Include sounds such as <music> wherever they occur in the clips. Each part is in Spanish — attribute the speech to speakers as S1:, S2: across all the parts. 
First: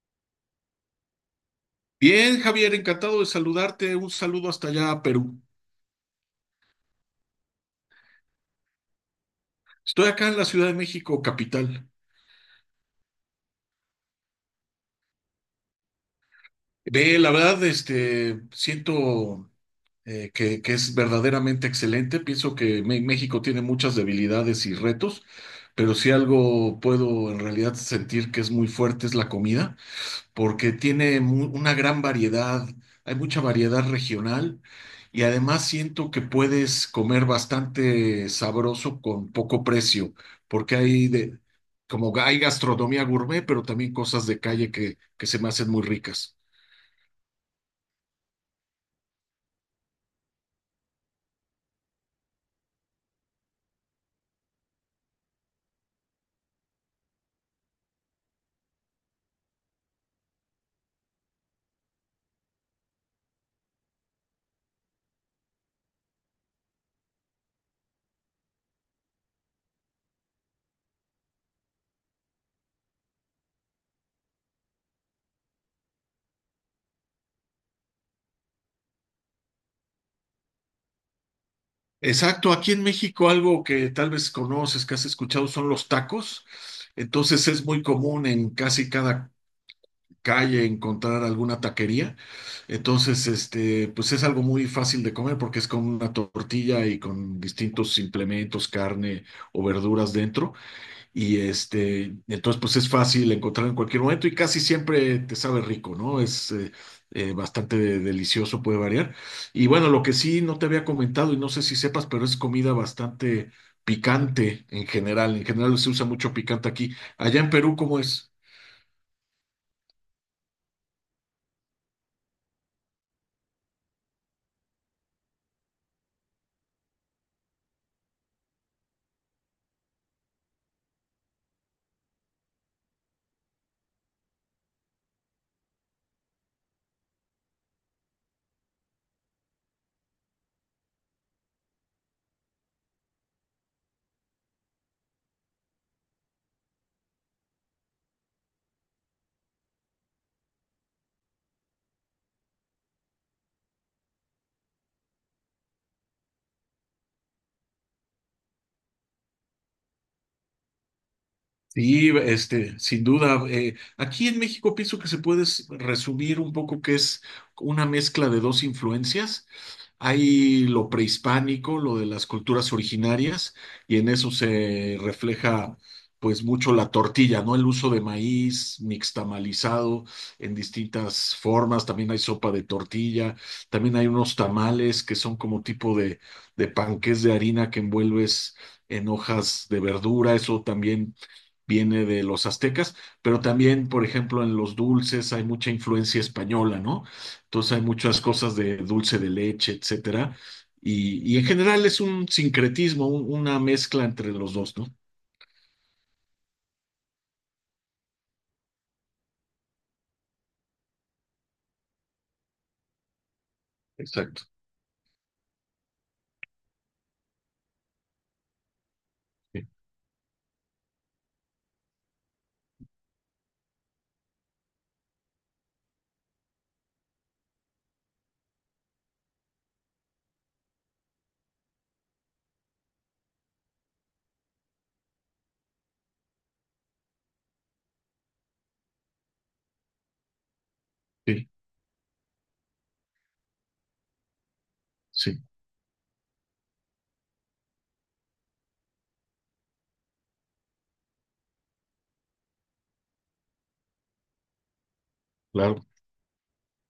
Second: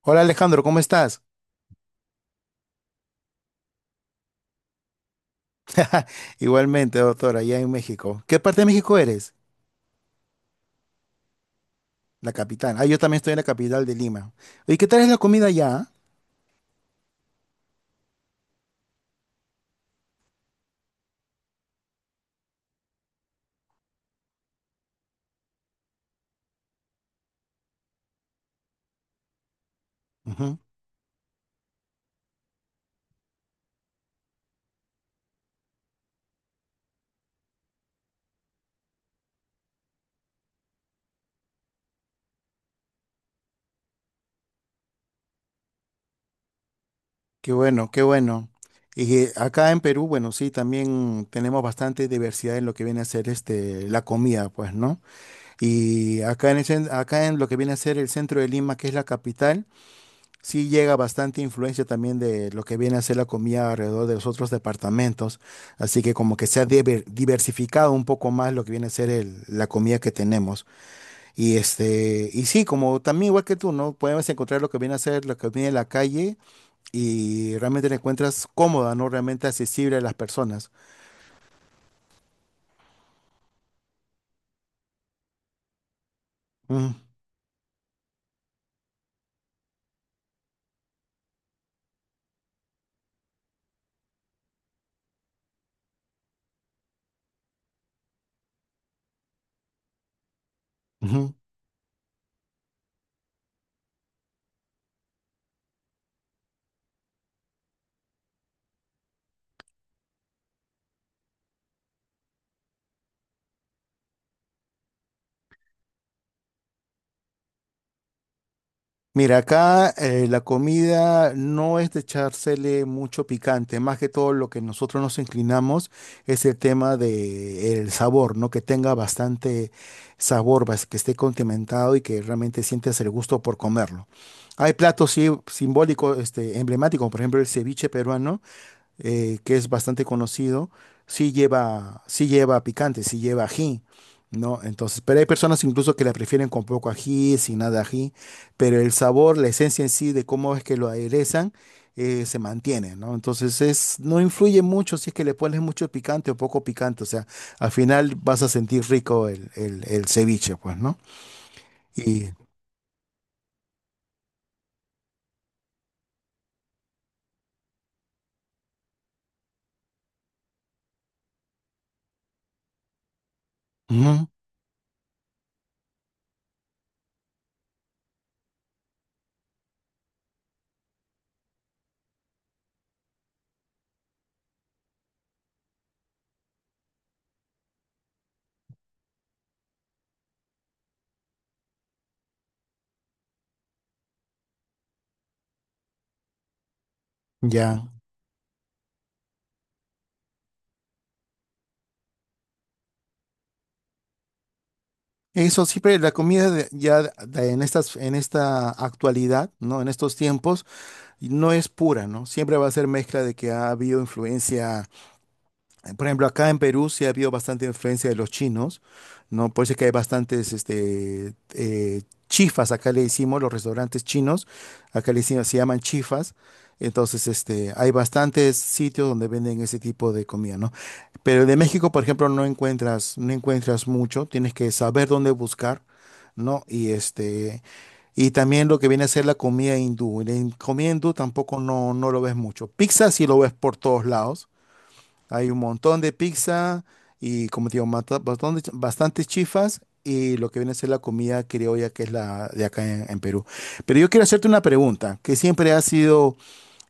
S1: Hola Alejandro, ¿cómo estás?
S2: Bien, Javier, encantado de saludarte. Un saludo hasta allá a Perú.
S1: Igualmente, doctora, allá en México. ¿Qué parte de México eres?
S2: Estoy acá en la Ciudad de México, capital.
S1: La capital. Ah, yo también estoy en la capital de Lima. ¿Y qué tal es la comida allá?
S2: Ve, la verdad, este, siento que es verdaderamente excelente. Pienso que México tiene muchas debilidades y retos, pero si algo puedo en realidad sentir que es muy fuerte es la comida.
S1: Ujú.
S2: Porque tiene una gran variedad, hay mucha variedad regional y además siento que puedes comer bastante sabroso con poco precio, porque hay de, como hay gastronomía gourmet, pero también cosas de calle que se me hacen muy ricas.
S1: Qué bueno, qué bueno. Y acá en Perú, bueno, sí, también tenemos bastante diversidad en lo que viene a ser este, la comida, pues, ¿no? Y acá en acá en lo que viene a ser el centro de Lima, que es la capital. Sí llega bastante influencia también de lo que viene a ser la comida alrededor de los otros departamentos, así que como que se ha diversificado un poco más lo que viene a ser la comida que tenemos. Y este, y sí, como también igual que tú, ¿no? Podemos encontrar lo que viene a ser la comida en la calle y realmente la encuentras cómoda, ¿no? Realmente accesible a las personas.
S2: Exacto, aquí en México algo que tal vez conoces, que has escuchado son los tacos.
S1: Mm,
S2: Entonces es muy común en casi cada calle encontrar alguna taquería. Entonces, este, pues es algo muy fácil de comer porque es con una tortilla y con distintos implementos, carne o verduras dentro.
S1: ujú.
S2: Y este, entonces, pues es fácil encontrar en cualquier momento y casi siempre te sabe rico, ¿no? Es bastante delicioso, puede variar. Y bueno, lo que sí no te había comentado y no sé si sepas, pero es comida bastante picante en general. En general se usa mucho picante aquí. Allá en Perú, ¿cómo es?
S1: Mira, acá la comida no es de echársele mucho picante, más que todo lo que nosotros nos inclinamos es el tema de el sabor, ¿no? Que tenga bastante sabor, que esté condimentado y que realmente sientas el gusto por comerlo. Hay platos sí, simbólicos, este, emblemáticos, por ejemplo, el ceviche peruano que es bastante conocido, sí lleva picante, sí lleva ají, ¿no? Entonces, pero hay personas incluso que la prefieren con poco ají, sin nada de ají, pero el sabor, la esencia en sí de cómo es que lo aderezan, se mantiene, ¿no? Entonces, es, no influye mucho si es que le pones mucho picante o poco picante, o sea, al final vas a sentir rico el ceviche, pues, ¿no?
S2: Sí,
S1: Y
S2: este, sin duda. Aquí en México pienso que se puede resumir un poco que es una mezcla de dos influencias. Hay lo prehispánico, lo de las culturas originarias, y en
S1: ujú,
S2: eso se refleja pues mucho la tortilla, ¿no? El uso de maíz mixtamalizado en distintas formas. También hay sopa de tortilla, también hay unos tamales que son como tipo de panqués de harina que envuelves en hojas de verdura. Eso también viene de los aztecas, pero también, por ejemplo, en los dulces hay mucha influencia española, ¿no? Entonces hay
S1: ya.
S2: muchas cosas de dulce de leche, etcétera. Y en general es un sincretismo, una mezcla entre los dos, ¿no?
S1: Eso siempre la comida en estas, en esta actualidad, ¿no? En estos tiempos, no es pura, ¿no? Siempre va a ser mezcla de que ha habido
S2: Exacto.
S1: influencia, por ejemplo, acá en Perú sí ha habido bastante influencia de los chinos, ¿no? Por
S2: Sí,
S1: eso es que hay bastantes este, chifas, acá le decimos, los restaurantes chinos, acá le decimos, se llaman chifas. Entonces, este, hay bastantes sitios donde venden ese tipo de comida, ¿no? Pero de México, por ejemplo, no encuentras mucho, tienes que saber dónde buscar, ¿no? Y este, y también lo que viene a ser la comida hindú. Comida hindú
S2: sí,
S1: tampoco no, no lo ves mucho. Pizza sí lo ves por todos lados.
S2: sí,
S1: Hay un montón de pizza y, como te digo, bastantes chifas y lo que viene a ser la comida criolla que es la de acá en Perú. Pero yo quiero hacerte una pregunta que siempre ha
S2: claro.
S1: sido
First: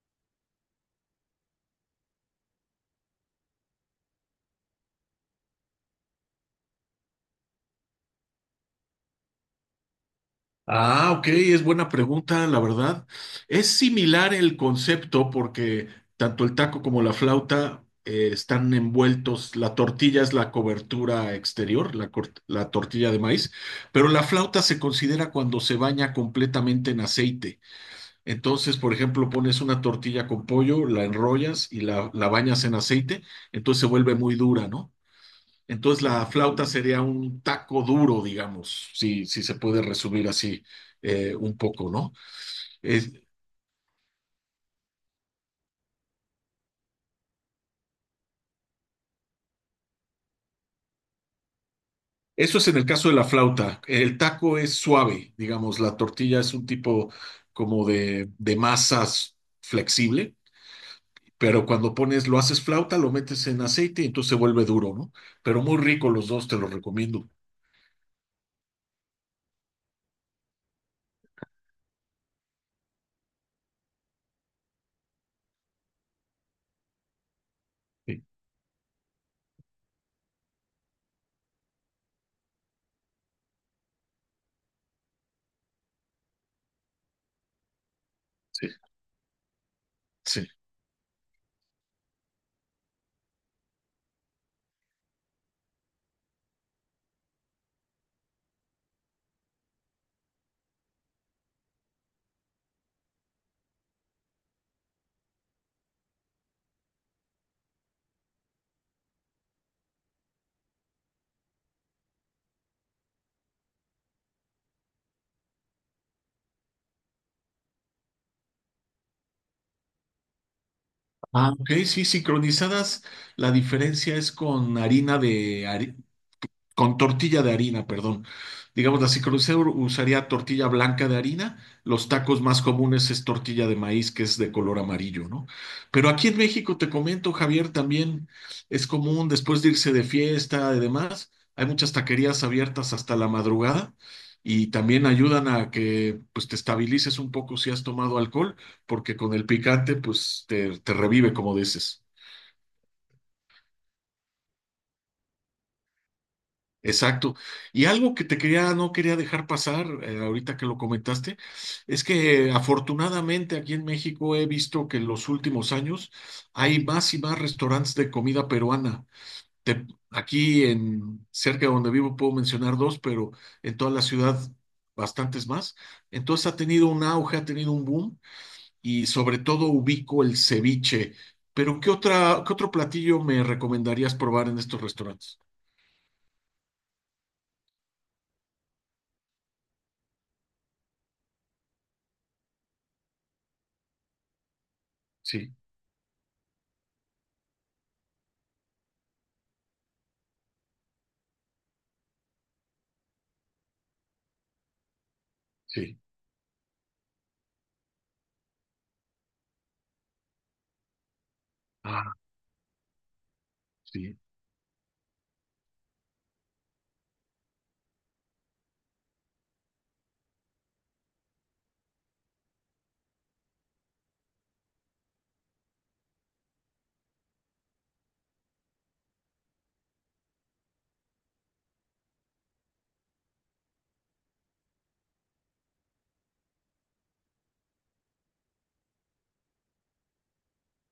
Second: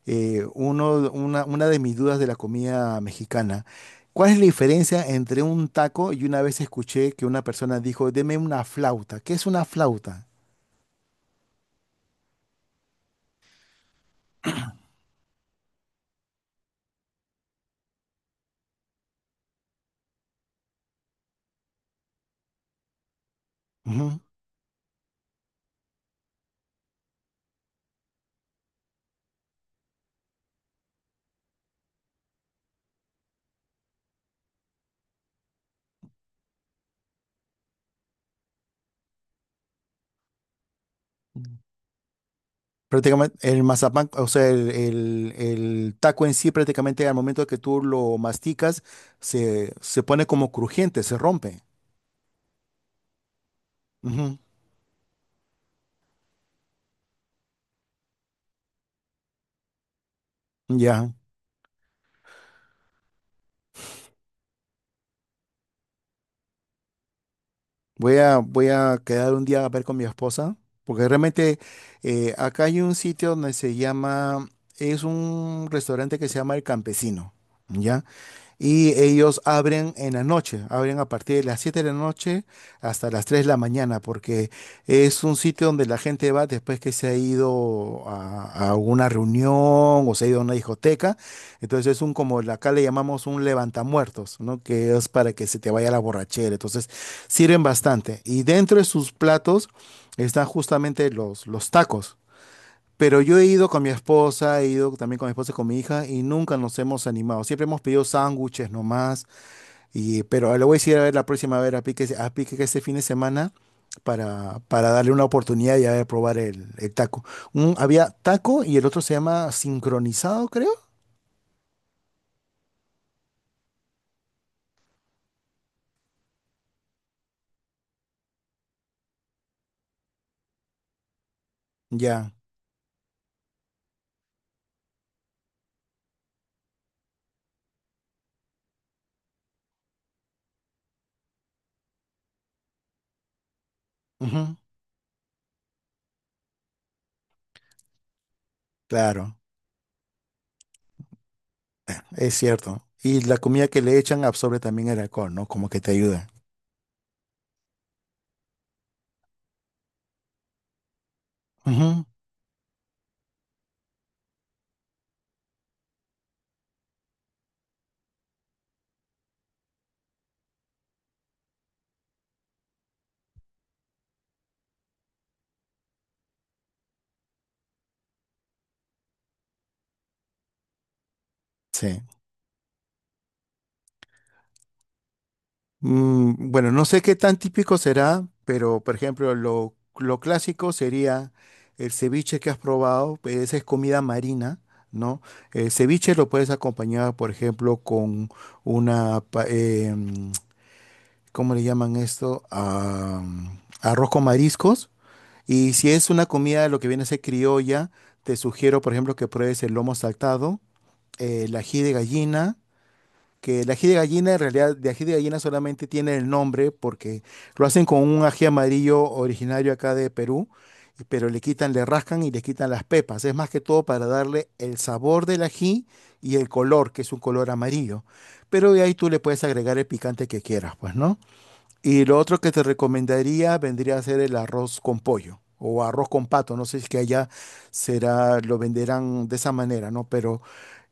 S1: una de mis dudas de la comida mexicana. ¿Cuál es la diferencia entre un taco y una vez escuché que una persona dijo, deme una flauta? ¿Qué es una flauta?
S2: Ah, ok, es buena pregunta, la verdad. Es similar el concepto porque tanto el taco como la flauta están envueltos, la tortilla es la cobertura exterior, la, la tortilla de maíz, pero
S1: Ujú.
S2: la flauta se considera cuando se baña completamente en aceite. Entonces, por ejemplo, pones una tortilla con pollo, la enrollas y la bañas en aceite, entonces se vuelve muy dura, ¿no? Entonces la flauta sería un taco duro, digamos, si, si se puede resumir así un poco, ¿no? Es-
S1: Prácticamente el mazapán, o sea, el taco en sí prácticamente al momento que tú lo masticas se pone como crujiente, se rompe.
S2: Eso es en el caso de la flauta. El
S1: Ujú,
S2: taco es suave, digamos, la tortilla es un tipo como de masas flexible,
S1: ya.
S2: pero cuando pones, lo haces flauta, lo metes en aceite y entonces se vuelve duro, ¿no? Pero muy rico los dos, te los recomiendo.
S1: Voy a voy a, quedar un día a ver con mi esposa, porque realmente acá hay un sitio donde se llama, es un restaurante que se llama El Campesino, ¿ya?
S2: Sí,
S1: Y ellos abren en la noche, abren a partir de las 7 de la noche hasta las 3 de la mañana, porque es un sitio donde la gente va después que se ha ido
S2: sí,
S1: a una reunión o se ha ido a
S2: sí.
S1: una discoteca, entonces es un como acá le llamamos un levantamuertos, ¿no? Que es para que se te vaya la borrachera, entonces sirven bastante y dentro de sus platos están justamente los tacos. Pero yo he ido con mi esposa, he ido también con mi esposa y con mi hija y nunca nos hemos animado. Siempre hemos pedido sándwiches nomás, y, pero le voy a decir a ver la próxima, a ver a Pique que este fin de semana para darle una oportunidad y a ver probar el taco. Había taco y el otro se llama sincronizado, creo.
S2: Ah, ok, sí, sincronizadas, la diferencia es con harina de, con tortilla de harina, perdón. Digamos así, crucero usaría tortilla blanca de harina. Los
S1: Ya,
S2: tacos más comunes es tortilla de maíz, que es de color amarillo, ¿no? Pero aquí en México, te comento, Javier, también es común después de irse de fiesta y demás. Hay muchas taquerías abiertas hasta la madrugada
S1: ujú.
S2: y también ayudan a que pues te estabilices un poco si has tomado alcohol, porque
S1: Claro,
S2: con el picante pues te revive, como dices.
S1: es cierto. Y la comida que le echan absorbe también el alcohol, ¿no? Como que te ayuda.
S2: Exacto. Y algo que te quería, no quería dejar pasar, ahorita que lo comentaste, es
S1: Ujú.
S2: que afortunadamente aquí en México he visto que en los últimos años hay más y más restaurantes de comida peruana. Te- Aquí en cerca de donde vivo puedo mencionar dos, pero en toda la ciudad bastantes más. Entonces ha tenido un auge, ha tenido un boom y sobre todo ubico el ceviche. Pero ¿qué
S1: Sí.
S2: otra, qué otro platillo me recomendarías probar en estos restaurantes?
S1: Mm, bueno, no sé qué tan típico será, pero por ejemplo, lo clásico sería el ceviche que has probado, pues, esa es comida marina, ¿no?
S2: Sí,
S1: El ceviche lo puedes acompañar, por ejemplo, con una, pa- eh, mm, ¿cómo le llaman esto? Ah, arroz con mariscos. Y si
S2: sí.
S1: es una comida, lo que viene a ser criolla, te sugiero, por ejemplo, que pruebes el lomo saltado, el ají de gallina, que el ají de
S2: Sí.
S1: gallina, en realidad, de ají de gallina solamente tiene el nombre porque lo hacen con un ají amarillo originario acá de Perú, y- pero le quitan, le rascan y le quitan las pepas. Es más que todo para darle el sabor del ají y el color, que es un color amarillo. Pero de ahí tú le puedes agregar el picante que quieras, pues, ¿no? Y lo otro que te recomendaría vendría a ser el arroz con pollo o arroz con pato. No sé si es que allá será, lo venderán de esa manera, ¿no? Pero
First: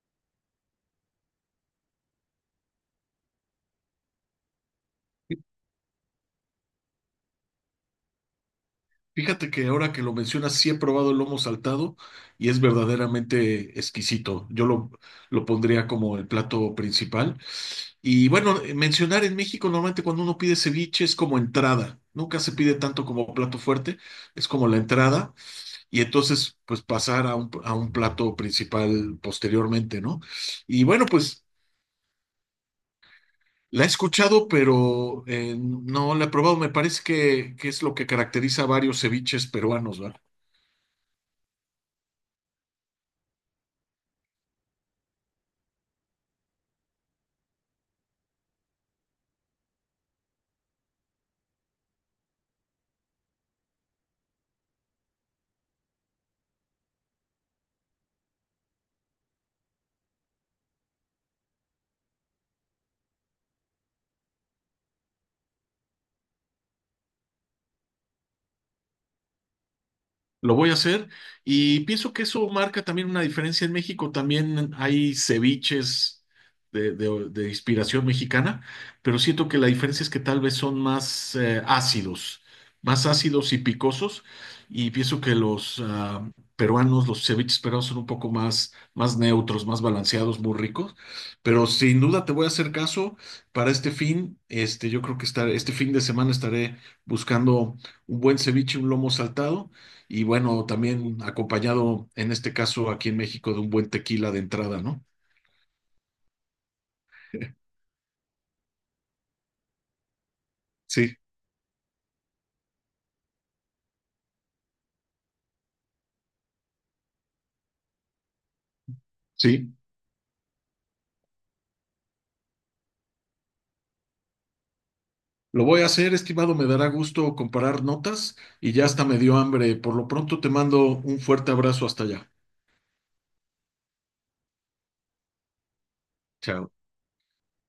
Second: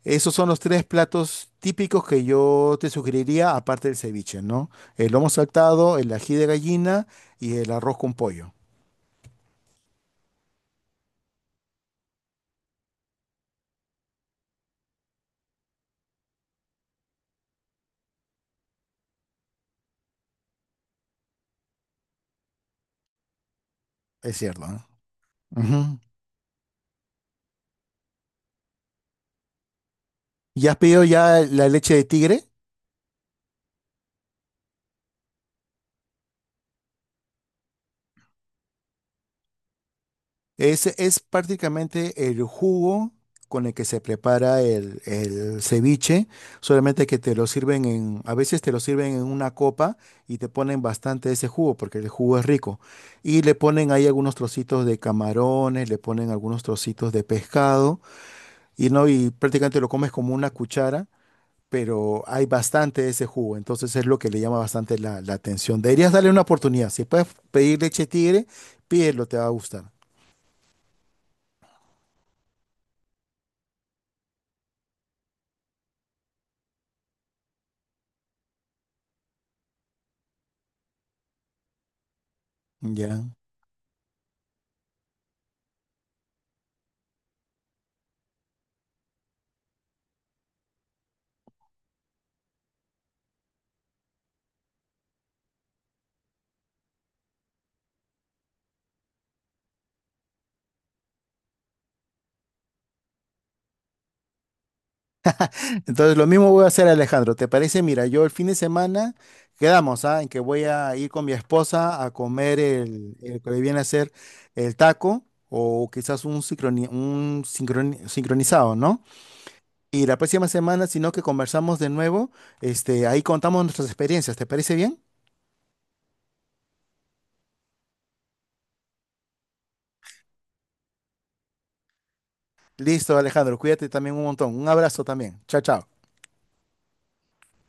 S1: esos son los tres platos típicos que yo te sugeriría, aparte del ceviche, ¿no? El lomo saltado, el ají de gallina y el arroz con pollo.
S2: Fíjate que ahora que lo mencionas, sí he probado el lomo saltado y es verdaderamente exquisito. Lo pondría como el plato principal. Y bueno, mencionar en México normalmente cuando uno pide ceviche es como entrada. Nunca se pide tanto como plato fuerte,
S1: Es
S2: es
S1: cierto,
S2: como la
S1: ¿no?
S2: entrada
S1: Ujú.
S2: y entonces pues pasar a a un plato principal posteriormente, ¿no?
S1: ¿Ya has
S2: Y
S1: pedido
S2: bueno,
S1: ya
S2: pues
S1: la leche de tigre?
S2: la he escuchado, pero no la he probado. Me parece que es lo que caracteriza a varios ceviches peruanos, ¿verdad?
S1: Es prácticamente el jugo con el que se prepara el ceviche, solamente que te lo sirven en, a veces te lo sirven en una copa y te ponen bastante ese jugo porque el jugo es rico. Y le ponen ahí algunos trocitos de camarones, le ponen algunos trocitos de pescado y no, y prácticamente lo comes como una cuchara, pero hay bastante de ese jugo, entonces es lo que le llama bastante la atención. Deberías darle una oportunidad. Si puedes pedir leche tigre, pídelo, te va a gustar.
S2: Lo voy a hacer y pienso que eso marca también una diferencia en México. También hay ceviches de, de inspiración mexicana, pero siento que la diferencia es que tal vez son más ácidos, más
S1: Ya.
S2: ácidos y picosos. Y pienso que los peruanos, los ceviches peruanos son un poco más, más neutros, más balanceados, muy ricos. Pero sin duda te voy a hacer caso para este fin. Este, yo creo que estar, este fin de semana estaré buscando un buen ceviche, un lomo saltado y bueno, también acompañado en este caso aquí en México de un buen tequila de entrada, ¿no?
S1: Entonces lo mismo voy a hacer Alejandro, ¿te
S2: <laughs>
S1: parece? Mira, yo el fin de semana quedamos, ¿ah? En que voy a ir
S2: Sí,
S1: con mi esposa a comer el que le viene a ser el taco o quizás un sincronizado, ¿no?
S2: sí.
S1: Y la próxima semana, si no, que conversamos de nuevo, este, ahí contamos nuestras experiencias, ¿te parece bien?
S2: Lo voy a hacer, estimado, me dará gusto comparar notas y ya hasta me dio hambre. Por lo pronto te mando un fuerte abrazo hasta allá.
S1: Listo, Alejandro, cuídate también un montón. Un abrazo también. Chao, chao.
S2: Chao.